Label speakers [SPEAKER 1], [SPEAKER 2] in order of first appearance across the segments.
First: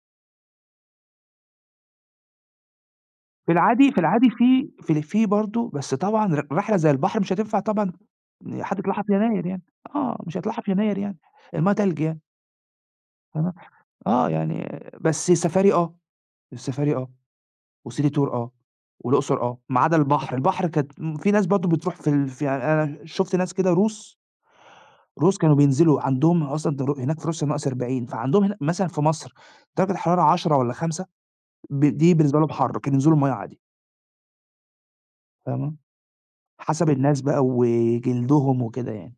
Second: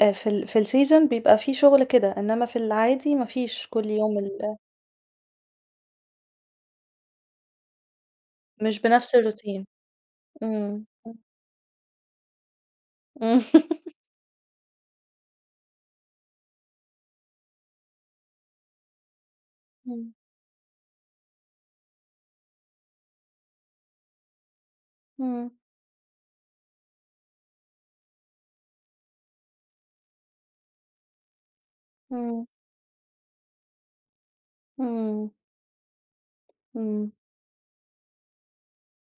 [SPEAKER 1] آآ، في ال في الseason بيبقى في شغل كده، إنّما في العادي ما
[SPEAKER 2] في
[SPEAKER 1] فيش كل
[SPEAKER 2] العادي في
[SPEAKER 1] يوم
[SPEAKER 2] العادي
[SPEAKER 1] ال
[SPEAKER 2] في في ال في برضه، بس طبعًا ر رحلة زي البحر مش هتنفع طبعًا إن حد
[SPEAKER 1] مش
[SPEAKER 2] يطلعها في
[SPEAKER 1] بنفس
[SPEAKER 2] يناير يعني،
[SPEAKER 1] الroutine
[SPEAKER 2] آه، مش هيطلعها في
[SPEAKER 1] إمم،
[SPEAKER 2] يناير يعني،
[SPEAKER 1] اهم.
[SPEAKER 2] المَيّة تلج يعني.
[SPEAKER 1] إمم.
[SPEAKER 2] آه، آه يعني بس السفاري آه، السفاري آه وcity tour آه والأقصر آه، ما عدا
[SPEAKER 1] إمم.
[SPEAKER 2] البحر، البحر كانت م في ناس برضه بتروح في ال في يعني أنا شُفت ناس كده روس روس
[SPEAKER 1] إمم.
[SPEAKER 2] كانوا بينزلوا، عندهم ال أصلًا در هناك في روسيا -40 فعندهم هنا مثلًا في مصر درجة الحرارة 10 والّا 5 ب دي بالنسبة
[SPEAKER 1] إمم.
[SPEAKER 2] لهم حَر، كانوا ينزلوا المَيّة عادي.
[SPEAKER 1] إمم.
[SPEAKER 2] فاهمة؟ حسب
[SPEAKER 1] إمم.
[SPEAKER 2] الناس بقى وجلدهم وكده يعني.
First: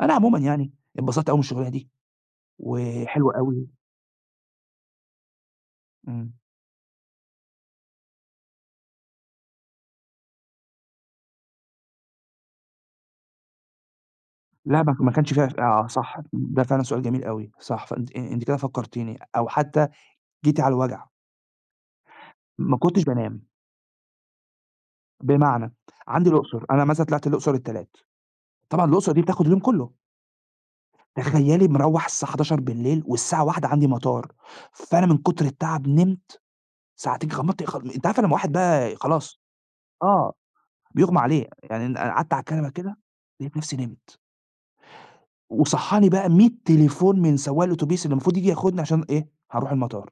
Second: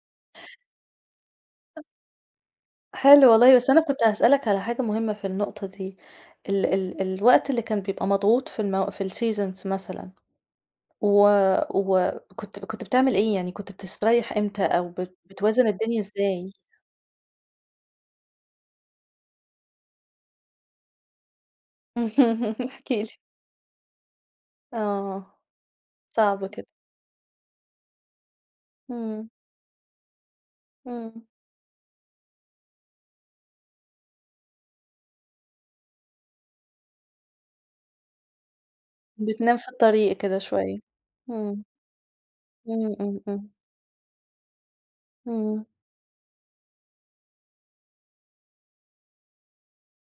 [SPEAKER 2] أنا عمومًا يعني انبسطت أوي من الشُغلانة
[SPEAKER 1] أ
[SPEAKER 2] دي،
[SPEAKER 1] حلو
[SPEAKER 2] وحلوة
[SPEAKER 1] والله،
[SPEAKER 2] أوي.
[SPEAKER 1] بس أنا كنت هاسألك على حاجة مهمة في النقطة دي،
[SPEAKER 2] إمم.
[SPEAKER 1] ال ال الوقت اللي كان بيبقى مضغوط في المو في الseasons مثلًا و وكنت كنت بتعمل إيه؟ يعني كنت بتسترّيح إمتى
[SPEAKER 2] لأ،
[SPEAKER 1] أو
[SPEAKER 2] ما ك ما
[SPEAKER 1] بت
[SPEAKER 2] كانش فيها ف
[SPEAKER 1] بتوازن
[SPEAKER 2] آه
[SPEAKER 1] الدنيا
[SPEAKER 2] صح،
[SPEAKER 1] ازاي؟
[SPEAKER 2] ده فعلًا سؤال جميل أوي، صح، فأنتِ آآ، أنتِ كده فكّرتيني أو حتى جيتِ على الوجع. ما
[SPEAKER 1] احكِ
[SPEAKER 2] كنتش
[SPEAKER 1] لي.
[SPEAKER 2] بانام.
[SPEAKER 1] آه.
[SPEAKER 2] بمعنى، عندي
[SPEAKER 1] صعب
[SPEAKER 2] الأقصر،
[SPEAKER 1] كده.
[SPEAKER 2] أنا مثلًا طلعت الأقصر التلات، طبعًا الأقصر دي
[SPEAKER 1] إمم.
[SPEAKER 2] بتاخد اليوم كلّه.
[SPEAKER 1] إمم.
[SPEAKER 2] تخيلّي مروّح الساعة 23:00 والساعة 01:00 عندي مطار، فأنا من كُتر التَعب نمت ساعتين، غمضت غلم أنتِ عارفة لمّا واحد بقى ي خلاص،
[SPEAKER 1] بتنام في الطريق
[SPEAKER 2] آه
[SPEAKER 1] كده شوية،
[SPEAKER 2] بيغم عليه،
[SPEAKER 1] امم.
[SPEAKER 2] يعني ن أنا أقعدت على الكنبة
[SPEAKER 1] إمم،
[SPEAKER 2] كده
[SPEAKER 1] إمم، إمم.
[SPEAKER 2] لقيت نفسي نمت.
[SPEAKER 1] امم.
[SPEAKER 2] وصحّاني بقى 100 تليفون من سواق الأوتوبيس اللي مفروض ييجي ياخدني عشان إيه، هنروح المطار.